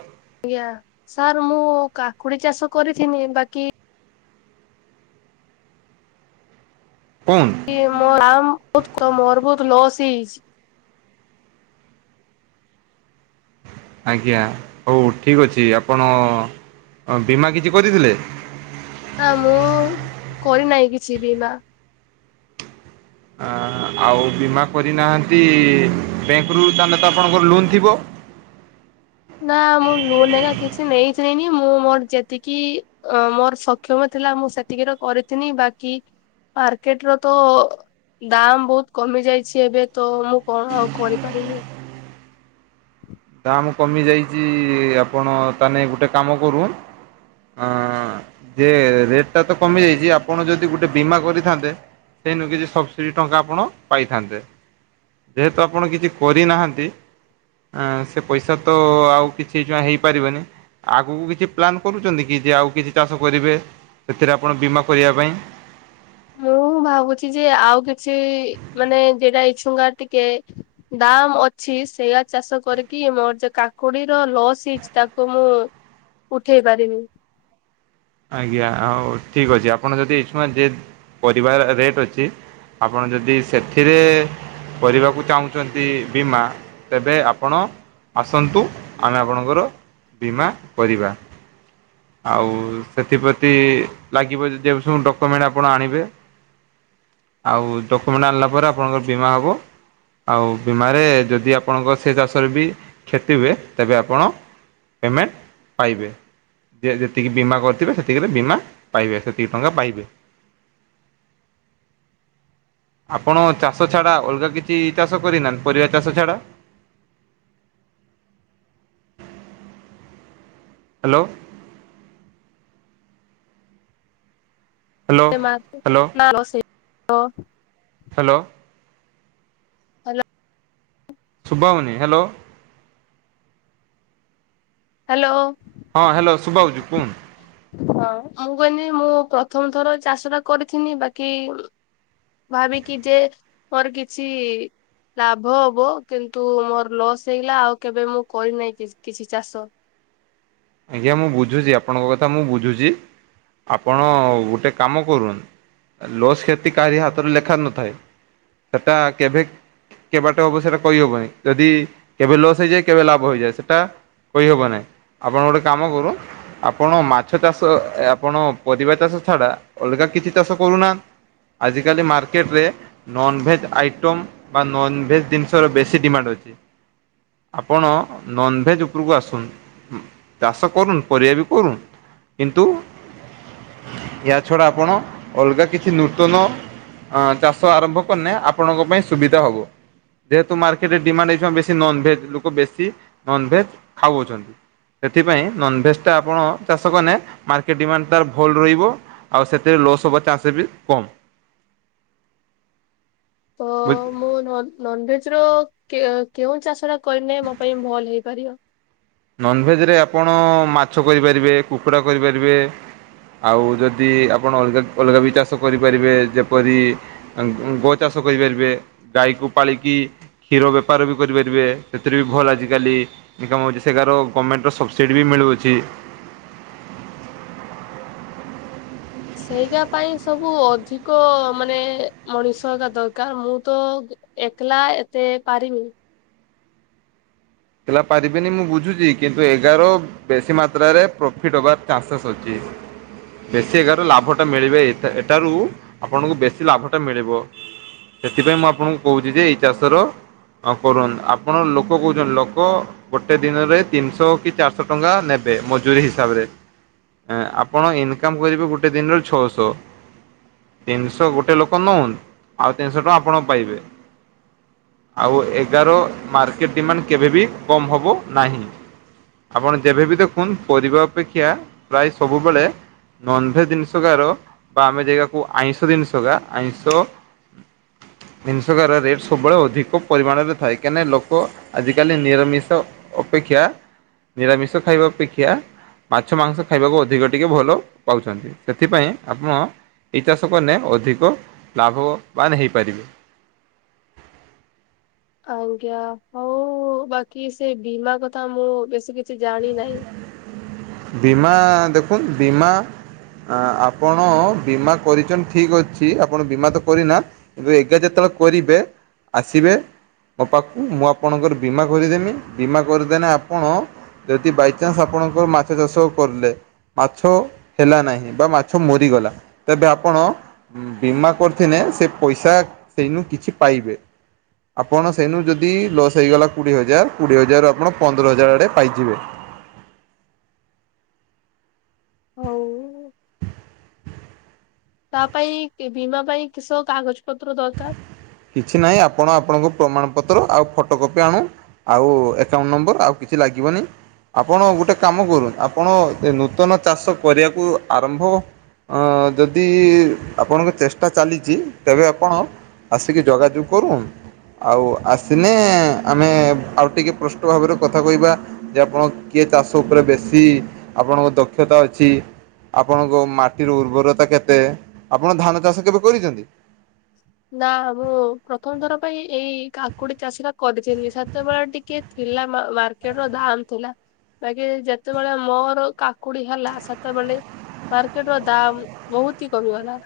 ହଉ ଆଜ୍ଞା, ସାର୍ ମୁଁ କାକୁଡି ଚାଷ କରିଥିନି ବାକି [unintelligible] ମୋର ଆ ବହୁତ୍ ମୋର୍ ବହୁତ୍ ଲସ୍ ହେଇଚି। ଆଜ୍ଞା ହଉ ଠିକ୍ ଅଛି ଆପଣ ବୀମା କିଛି କରିଥିଲେ? ନା ମୁଁ କରିନାହିଁ କିଛି ବିମା। ଆଉ ବୀମା କରିନାହାନ୍ତି, ବ୍ୟାଙ୍କରୁ ତାହେଲେ ତ ଆପଣଙ୍କର ଲୋନ୍ ଥିବ? ନା ମୁଁ ଲୋନ୍ ହେକା କିଛି ନେଇଥିଲିନି, ମୁଁ ମୋର୍ ଯେତିକି ଅଁ ମୋର୍ ସ ସକ୍ଷମ ଥିଲା ମୁଁ ସେତିକି ର କରିିଥିନି, ବାକି ମାର୍କେଟ ର ତ ଦାମ୍ ବହୁତ୍ କମି ଯାଇଛି ଏବେ ତ ମୁଁ କଣ ଆଉ କରିପାରିବି। ଦାମ କମି ଯାଇଚି, ଆପଣ ତାହେନେ ଗୋଟେ କାମ କରୁନ୍ ହଁ ଯେ ରେଟ୍ ଟା ତ କମି ଯାଇଚି, ଆପଣ ଯଦି ଗୋଟେ ବୀମା କରିଥାନ୍ତେ ସେନୁ କିଛି ସବସିଡି ଟଙ୍କା ଆପଣ ପାଇଥାନ୍ତେ। ଯେହେତୁ ଆପଣ କିଛି କରିନାହାନ୍ତି ଆଁ ସେ ପଇସା ତ ଆଉ କିଛି ଯ ହେଇପାରିବନି। ଆଗୁକୁ କିଛି ପ୍ଲାନ୍ କରୁଚନ୍ତି କି ଯେ ଆଉ କିଛି ଚାଷ କରିବେ ସେଥିରେ ଆପଣ ବୀମା କରିବା ପାଇଁ? ମୁଁ ଭାବୁଚି ଯେ ଆଉ କିଛି ମାନେ ଯେଟା ଇଛୁଙ୍ଗାର ଟିକେ ଦାମ୍ ଅଛି [unintelligible] ଚାଷ କରିକି ମୋର [unintelligible] କାକୁଡିର ଲସ୍ ହେଇଚି ତାକୁ ମୁଁ ଉଠେଇ ପାରିବି। ଆଜ୍ଞା, ଆଉ ଠିକ୍ ଅଛି ଆପଣ ଯଦି [unintelligible] ଯେ ପରିବା ରେଟ୍ ଅଛି ଆପଣ ଯଦି ସେଥିରେ କରିବାକୁ ଚାହୁଁଛନ୍ତି ବୀମା ତେବେ ଆପଣ ଆସନ୍ତୁ ଆମେ ଆପଣଙ୍କର ବୀମା କରିବା। ଆଉ ସେଥିପ୍ରତି ଲାଗିବ ଯଦି ସବୁ ଡକ୍ୟୁମେଣ୍ଟ ଆପଣ ଆଣିବେ। ଆଉ ଡକ୍ୟୁମେଣ୍ଟ ଆଣିଲା ପରେ ଆପଣଙ୍କର ବୀମା ହବ। ଆଉ ବୀମାରେ ଯଦି ଆପଣଙ୍କ ସେ ଚାଷରେ ବି କ୍ଷତି ହୁଏ ତେବେ ଆପଣ ପେମେଣ୍ଟ ପାଇବେ ଯେ ଯେତିକି ବୀମା କ ସେତିକିରେ ବୀମା ପାଇବେ ସେତିକି ଟଙ୍କା ପାଇବେ। ଆପଣ ଚାଷ ଛଡା ଅଲଗା କିଛି ଚାଷ କରିନାହାନ୍ତି ପରିବା ଚାଷ ଛଡା? Hello. Hello hello [unintelligible] hello. [inaudible] Hello. [inaudible] ସୁୁଭାହଉନି ହ୍ୟା ହ୍ୟାଲୋ। ହଁ ହ୍ୟାଲୋ ଶୁଭାହଉଛି କୁହନ୍ତୁ। ହଁ ମୁଁ କହିଲି ମୁଁ ପ୍ରଥମ ଥର ଚାଷ ଟା କରିଥିନି ବାକି ଭାବିକି ଯେ ମୋର କିଛି ଲାଭ ହବ କିନ୍ତୁ ମୋର ଲସ୍ ହେଇଗଲା ଆଉ କେବେ ମୁଁ କରିନାହିଁ କିଛି ଚାଷ। ଆଜ୍ଞା ମୁଁ ବୁଝୁଛି ଆପଣଙ୍କ କଥା ମୁଁ ବୁଝୁଛି ଆପଣ ଗୋଟେ କାମ କର ଲସ୍ କ୍ଷେତି କାହାରି ହାତରେ ଲେଖା ନଥାଏ ସେଟା କେବେ କେ ବାଟେ ହବ ସେଇଟା କହିହବନି ଯଦି କେବେ ଲସ୍ ହେଇଯାଏ କେବେ ଲାଭ ହେଇଯାଏ ସେଟା। କହିହବ ନାହିଁ ଆପଣ ଗୋଟେ କାମ କର ଆପଣ ମାଛ ଚାଷ ଆପଣ ପରିବା ଚାଷ ଛଡା ଅଲଗା କିଛି ଚାଷ କରୁନାହାନ୍ତି। ଆଜି କାଲି ମାର୍କେଟ ରେ ନନଭେଜ୍ ଆଇଟମ୍ ବା ନନଭେଜ୍ ଜିନିଷର ବେଶୀ ଡିମାଣ୍ଡ ଅଛି। ଆପଣ ନନଭେଜ୍ ଉପରକୁ ଆସନ୍ତୁ। ଚାଷ କରୁନୁ ପରିବା ବି କରୁନୁ କିନ୍ତୁ ୟା ଛଡା ଆପଣ ଅଲଗା କିଛି ନୂତନ ଅ ଚାଷ ଆରମ୍ଭ କନେ ଆପଣଙ୍କ ପାଇଁ ସୁବିଧା ହବ। ଯେହେତୁ ମାର୍କେଟରେ ଡିମାଣ୍ଡ ହେଇଥି ପାଇଁ ବେଶୀ ନନ୍ଭେଜ୍ ଲୋକ ବେଶୀ ନନ୍ଭେଜ୍ ଖାଉଅଛନ୍ତି। ସେଥିପାଇଁ ନନ୍ ଭେଜ୍ଟା ଆପଣ ଚାଷ କଲେ ମାର୍କେଟ ଡିମାଣ୍ଡ ତାର ଭଲ ରହିବ। ଆଉ ସେଥିରେ ଲସ୍ ହବ ଚାନ୍ସ ବି କମ୍। [unintelligible] ନନ୍ ଭେଜ୍ ର କେ କେଉଁ ଚାଷ ଟା କରିନେ ମୋ ପାଇଁ ଭଲ ହେଇପାରିବ। ନନ୍ ଭେଜ୍ ରେ ଆପଣ ମାଛ କରିପାରିବେ କୁକୁଡ଼ା କରିପାରିବେ। ଆଉ ଯଦି ଆପଣ ଅଲଗା ଅଲଗା ବି ଚାଷ କରିପାରିବେ ଯେପରି ଗୋ ଚାଷ କରିପାରିବେ ଗାଈକୁ ପାଳିକି। କ୍ଷୀର ବେପାର ବି କରିପାରିବେ ସେଥିରେ ବି ଭଲ ଆଜିକାଲି ଇଙ୍କମ୍ [unintelligible] ହଉଛି। ସେଠୀକାର ଗମେଣ୍ଟର୍ ସବସିଡ଼ି ବି ମିଳୁଅଛି। ସେଇଟା ପାଇଁ ସବୁ ଅଧିକ ମାନେ ମଣିଷ ଆକା ଦରକାର ମୁଁ ତ ଏକଲା ଏତେ ପାରି ହେଲା ପାରିବେନି ମୁଁ ବୁଝୁଛି କିନ୍ତୁ ଏଗାର ବେଶୀ ମାତ୍ରାରେ ପ୍ରଫିଟ୍ ହବାର ଚାନ୍ସେସ୍ ଅଛି। ବେଶୀ ଏଗାର ଲାଭଟା ମିଳିବେ। ଏଠାରୁ ଆପଣଙ୍କୁ ବେଶୀ ଲାଭଟା ମିଳିବ। ସେଥିପାଇଁ ମୁଁ ଆପଣଙ୍କୁ କହୁଛି ଯେ ଏଇ ଚାଷର କରନ୍ତୁ। ଆପଣ ଲୋକ କହୁଛନ୍ତି? ଲୋକ ଲୋକ ଗୋଟେ ଦିନରେ ତିନିଶହ କି ଚାରିଶହ ଟଙ୍କା ନେବେ। ମଜୁରୀ ହିସାବରେ। ଆପଣ ଇନକମ୍ କରିବେ ଗୋଟେ ଦିନରେ ଛଅ ଶହ। ତିନି ଶହ ଗୋଟେ ଲୋକ ନଉନି। ଆଉ ତିନି ଶହ ଟଙ୍କା ଆପଣ ପାଇବେ। ଆଉ ଏଗାର ମାର୍କେଟ ଡିମାଣ୍ଡ କେବେବି କମ୍ ହବ ନାହିଁ। ଆପଣ ଯେବେବି ଦେଖନ୍ତୁ। ପରିବା ଅପେକ୍ଷା ପ୍ରାୟ ସବୁବେଳେ ନନ୍ ଭେଜ୍ ଜିନିଷକାର ବା ଆମେ ଜାଗାକୁ ଆଇଁଷ ଜିନିଷ କା ଆଇଁଷ ଜିନିଷକାର ରେଟ୍ ସବୁବେଳେ ଅଧିକ ପରିମାଣରେ ଥାଏ। କାଁନା ଲୋକ ଆଜିକାଲି ନିରାମିଷ ଅପେକ୍ଷା ନିରାମିଷ ଖାଇବା ଅପେକ୍ଷା ମାଛ, ମାଂସ ଖାଇବାକୁ ଅଧିକ ଟିକେ ଭଲ ପାଉଛନ୍ତି। ସେଥିପାଇଁ ଆପଣ ଏହି ଚାଷ କଲେ ଅଧିକ ଲାଭବାନ ହେଇପାରିବେ। ଆଜ୍ଞା। ହଉ ବାକି ସେ ବୀମା କଥା ମୁଁ ବେଶୀ କିଛି ଜାଣି ନାହିଁ। ବୀମା ଦେଖନ୍ତୁ ବୀମା ଆପଣ ବୀମା କରିଛନ୍ତି ଠିକ୍ ଅଛି। ଆପଣ ବୀମା ତ କରିନା [unintelligible] ଏଗା ଯେତେବେଳେ କରିବେ ଆସିବେ ମୋ ପାଖକୁ ମୁଁ ଆପଣଙ୍କର ବୀମା କରିଦେମି। ବୀମା କରିଦେଲେ ଆପଣ ଯଦି ବାଇଚାନ୍ସ ଆପଣଙ୍କର ମାଛ ଚାଷ କରିଲେ ମାଛ ହେଲା ନାହିଁ ବା ମାଛ ମରିଗଲା, ତେବେ ଆପଣ ବୀମା କରିଥିଲେ ସେ ପଇସା ସେଇନୁ କିଛି ପାଇବେ। ଆପଣ ସେଇନୁ ଯଦି ଲସ୍ ହେଇଗଲା କୋଡ଼ିଏ ହଜାର କୋଡ଼ିଏ ହଜାରରୁ ଆପଣ ପନ୍ଦର ହଜାର ଆଡ଼େ ପାଇଯିବେ। ହଉ। ତା ପାଇଁ ବୀମା ପାଇଁ କିସ କାଗଜ ପତ୍ର ଦରକାର? କିଛି ନାହିଁ ଆପଣ ଆପଣଙ୍କୁ ପ୍ରମାଣପତ୍ର। ଆଉ ଫଟୋ କପି ଆଣୁ ଆଉ ଏକଉଣ୍ଟ ନମ୍ବର। ଆଉ କିଛି ଲାଗିବନି। ଆପଣ ଗୋଟେ କାମ କରୁନ୍ତୁ। ଆପଣ ଏ ନୂତନ ଚାଷ କରିବାକୁ ଆରମ୍ଭ ଯଦି ଆପଣଙ୍କ ଚେଷ୍ଟା ଚାଲିଛି ତେବେ ଆପଣ ଆସିକି ଯୋଗାଯୋଗ କରୁନ୍ତୁ। ଆଉ ଆସିଲେ ଆମେ ଆଉ ଟିକେ ସ୍ପଷ୍ଟ ଭାବରେ କଥା କହିବା। ଯେ ଆପଣ କି ଚାଷ ଉପରେ ବେଶୀ ଆପଣଙ୍କ ଦକ୍ଷତା ଅଛି। ଆପଣଙ୍କ ମାଟିର ଉର୍ବରତା କେତେ? ଆପଣ ଧାନ ଚାଷ କେବେ କରିଛନ୍ତି? ନା ମୁଁ ପ୍ରଥମ ଥର ପାଇଁ ଏଇ କାକୁଡି ଚାଷ ଟା କରିଥିଲି। ସେତେବେଳେ ଟିକେ ଥିଲା ମାର୍କେଟର ଦାମ୍ ଥିଲା। ବାକି ଯେତେବେଳେ ମୋର କାକୁଡି ହେଲା ସେତେବେଳେ ମାର୍କେଟର ଦାମ୍ ବହୁତି କମିଗଲା।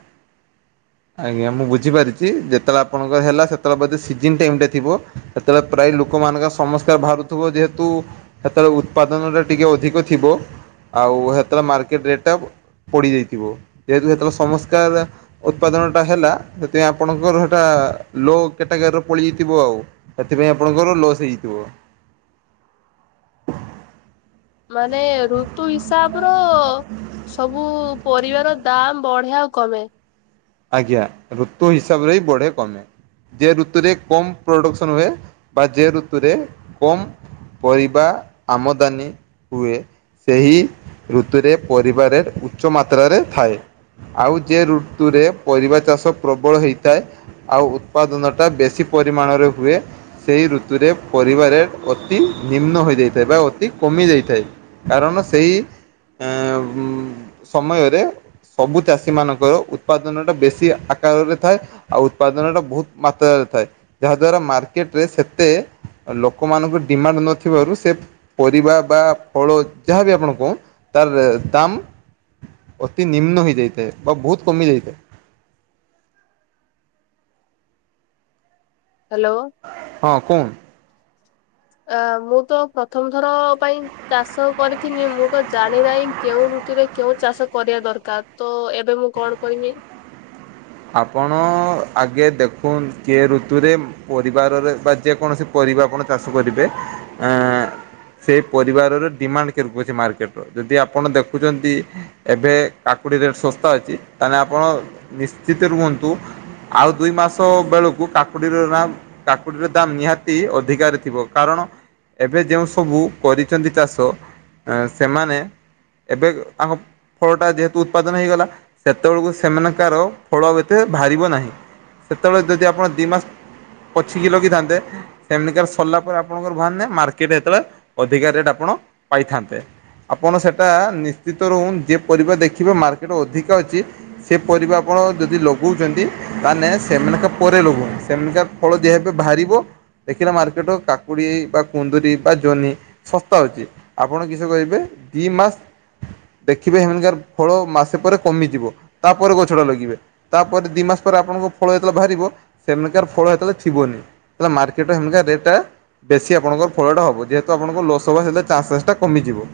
ଆଜ୍ଞା। ମୁଁ ବୁଝିପାରିଛି। ଯେତେବେଳେ ଆପଣଙ୍କର ହେଲା ସେତେବେଳେ ବୋଧେ ସିଜିିନ୍ ଟାଇମ୍ ରେ ଥିବ। ସେତେବେଳେ ପ୍ରାୟ ଲୋକମାନଙ୍କ ସମସ୍ୟା ବାହାରୁଥିବ। ଯେହେତୁ ସେତେବେଳେ ଉତ୍ପାଦନଟା ଟିକେ ଅଧିକ ଥିବ। ଆଉ ସେତେବେଳେ ମାର୍କେଟ ରେଟ୍ ଟା ପଡ଼ିଯାଇଥିବ। ଯେହେତୁ ସେତେବେଳେ ସମସ୍କାର ଉତ୍ପାଦନଟା ହେଲା। ସେଥିପାଇଁ ଆପଣଙ୍କର ସେଇଟା ଲୋ କ୍ୟାଟାଗରୀରେ ପଡି ଯାଇଥିବ ଆଉ। ସେଥିପାଇଁ ଆପଣଙ୍କର ଲସ୍ ହେଇଥିବ? ମାନେ ଋତୁ ହିସାବର ସବୁ ପରିବାର ଦାମ୍ ବଢ଼େ ଆଉ କମେ। ଆଜ୍ଞା। ଋତୁ ହିସାବରେ ହି ବଢେ କମେ। ଯେ ଋତୁରେ କମ୍ ପ୍ରଡ଼କ୍ସନ୍ ହୁଏ, ବା ଯେ ଋତୁରେ କମ୍ ପରିବା ଆମଦାନୀ ହୁଏ। ସେହି ଋତୁରେ ପରିବା ରେଟ୍ ଉଚ୍ଚ ମାତ୍ରାରେ ଥାଏ। ଆଉ ଯେ ଋତୁରେ ପରିବା ଚାଷ ପ୍ରବଳ ହେଇଥାଏ। ଆଉ ଉତ୍ପାଦନ ଟା ବେଶୀ ପରିମାଣରେ ହୁଏ। ସେହି ଋତୁରେ ପରିବା ରେଟ୍ ଅତି ନିମ୍ନ ହୋଇଯାଇଥାଏ ବା ଅତି କମିଯାଇଥାଏ। କାରଣ ସେଇ ଏ ସମୟରେ ସବୁ ଚାଷୀ ମାନଙ୍କର ଉପାଦ ଦନ ଟା ବେଶୀ ଆକାର ରେ ଥାଏ ଆଉ ଉତ୍ପାଦନ ଟା ବହୁତ ମାତ୍ରାରେ ଥାଏ। ଯାହାଦ୍ୱାରା ମାର୍କେଟରେ ସେତେ ଲୋକମାନଙ୍କ ଡିମାଣ୍ଡ ନଥିବାରୁ ସେ ପରିବା ବା ଫଳ ଯାହାବି ଆପଣ ଙ୍କୁ ତାର ଦାମ୍ ଅତି ନିମ୍ନ ହେଇଯାଇଥାଏ ବା ବହୁତ କମି ଯାଇଥାଏ। ହ୍ୟାଲୋ। ହଁ କୁନ। ଅ ମୁଁ ତ ପ୍ରଥମଥର ପାଇଁ ଚାଷ କରିିଥିନି ମୁଁ ତ ଜାଣି ନାହିଁ କେଉଁ ଋତୁରେ କେଉଁ ଚାଷ କରିବା ଦରକାର ତ ଏବେ ମୁଁ କଣ କରିବି। ଆପଣ ଆଗେ ଦେଖୁନ୍ କେ ଋତୁରେ ପରିବାରରେ ବା ଯେକୌଣସି ପରିବା ଆପଣ ଚାଷ କରିବେ ଆ ସେଇ ପରିବାରର ଡିମାଣ୍ଡ କେତେ ହଉଚି ମାର୍କେଟର ଯଦି ଆପଣ ଦେଖୁଛନ୍ତି ଏବେ କାକୁଡି ରେଟ ଶସ୍ତା ଅଛି ତାଲେ ଆପଣ ନିଶ୍ଚିତ ରୁହନ୍ତୁ ଆଉ ଦୁଇ ମାସ ବେଳକୁ କାକୁଡିର ନା କାକୁଡିର ଦାମ ନିହାତି ଅଧିକାରେ ଥିବ କାରଣ ଏବେ ଯେଉଁ ସବୁ କରିଛନ୍ତି ଚାଷ ସେମାନେ ଏବେ ତାଙ୍କ ଫଳଟା ଯେହେତୁ ଉତ୍ପାଦନ ହୋଇଗଲା ସେତେବେଳକୁ ସେମାନଙ୍କର ଫଳ ଏତେ ବାହାରିବ ନାହିଁ ସେତେବେଳେ ଯଦି ଆପଣ ଦୁଇ ମାସ ପଛିକି ଲଗିଥାନ୍ତେ ସେମିତିକା ସରିଲା ପରେ ଆପଣଙ୍କର ବାହାର ନାଇ ମାର୍କେଟ ଯେତେବେଳେ ଅଧିକା ରେଟ୍ ଆପଣ ପାଇଥାନ୍ତେ। ଆପଣ ସେଟା ନିଶ୍ଚିତ ରୁଅନ୍ତୁ ଯେ ପରିବା ଦେଖିବେ ମାର୍କେଟ ଅଧିକା ଅଛି ସେ ପରିବା ଆପଣ ଯଦି ଲଗଉଛନ୍ତି ତାହାନେ ସେମାନଙ୍କ ପରେ ଲଗଉଛନ୍ତି ସେମାନଙ୍କ ଫଳ ବାହାରିବ ଦେଖିଲେ ମାର୍କେଟ କାକୁଡି ବା କୁନ୍ଦରିୀ ବା ଜନି ଶସ୍ତା ଅଛି ଆପଣ କିଷ କରିବେ ଦି ମାସ ଦେଖିବେ ହେମିକା ର ଫଳ ମାସେ ପରେ କମିଯିବ ତାପରେ ଗଛ ଛଟା ଲଗିବେ ତାପରେ ଦୁଇ ମାସ ପରେ ଆପଣଙ୍କ ଫଳ ଯେତେବେଳେ ବାହାରିବ ସେମିକାର ଫଳ ସେତେବେଳେ ଥିବନି। ହେଲେ ମାର୍କେଟ ହେମିକା ରେଟା ବେଶୀ ଆପଣଙ୍କର ଫଳଟା ହବ ଯେହେତୁ ଆପଣଙ୍କ ଲୋସ୍ ହବା ସେ ଚାନ୍ସେସ୍ ଟା କମିଯିବ।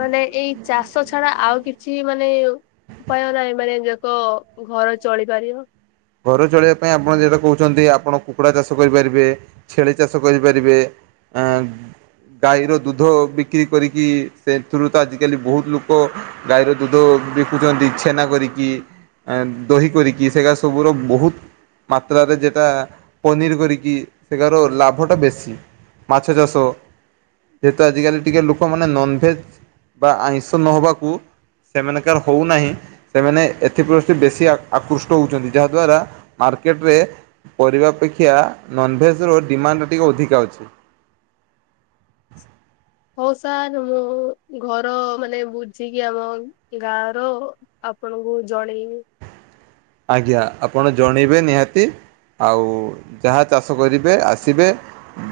ମାନେ ଏଇ ଚାଷ ଛଡା ଆଉ କିଛି ମାନେ ଉପାୟ ନାହିଁ ମାନେ ଯାକ ଘର ଚଳିପାରିବ ଘର ଚଳିବା ପାଇଁ ଆପଣ ଯେଟା କହୁଛନ୍ତି ଆପଣ କୁକୁଡା ଚାଷ କରିପାରିବେ ଛେଳି ଚାଷ କରିପାରିବେ। ଆଁ। ଗାଈର ଦୁଧ ବିକ୍ରି କରିକି ସେଥିରୁ ତ ଆଜିକାଲି ବହୁତ ଲୋକ ଗାଈର ଦୁଧ ବିକୁଛନ୍ତି ଛେନା କରିକି ଦହି କରିକି ସେଗା ସବୁର ବହୁତ ମାତ୍ରାରେ ଯେଟା ପନିର୍ କରିକି ସେଗାର ଲାଭଟା ବେଶୀ। ମାଛ ଚାଷ ଯେହେତୁ ଆଜିକାଲି ଟିକେ ଲୋକମାନେ ନନ ଭେଜ ବା ଆଇଁଷ ନହବାକୁ ସେମାନଙ୍କର ହଉନାହିଁ ସେମାନେ ଏଥିପ୍ରଷ୍ଠୀ ବେଶୀ ଆକୃଷ୍ଟ ହଉଛନ୍ତି। ଯାହାଦ୍ୱାରା ମାର୍କେଟରେ ପରିବା ଅପେକ୍ଷା ନନଭେଜ ର ଡିମାଣ୍ଡ ଟିକିେ ଅଧିକା ଅଛି। ହଉ ସାର୍ ମୁଁ ଘର ମାନେ ବୁଝିକି ଆମ ଗାଁ ର ଆପଣଙ୍କୁ ଜଣେଇମି। ଆଜ୍ଞା ଆପଣ ଜଣେଇବେ ନିହାତି। ଆଉ ଯାହା ଚାଷ କରିବେ ଆସିବେ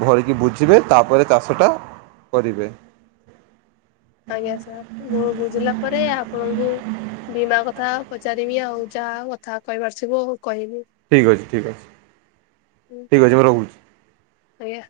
ଭରିକି ବୁଝିବେ ତାପରେ ଚାଷଟା କରିବେ। ଆଜ୍ଞା ସାର୍ ମୁଁ ବୁଝିଲା ପରେ ଆପଣଙ୍କୁ ବୀମା କଥା ପଚାରିବି ଆଉ ଯାହା କଥା କହିବାରଥିବ କହିବି। ଠିକ୍ ଅଛି ଠିକ୍ ଅଛି ଠିକ୍ ଅଛି ମୁଁ ରହୁଛି। ଆଜ୍ଞା।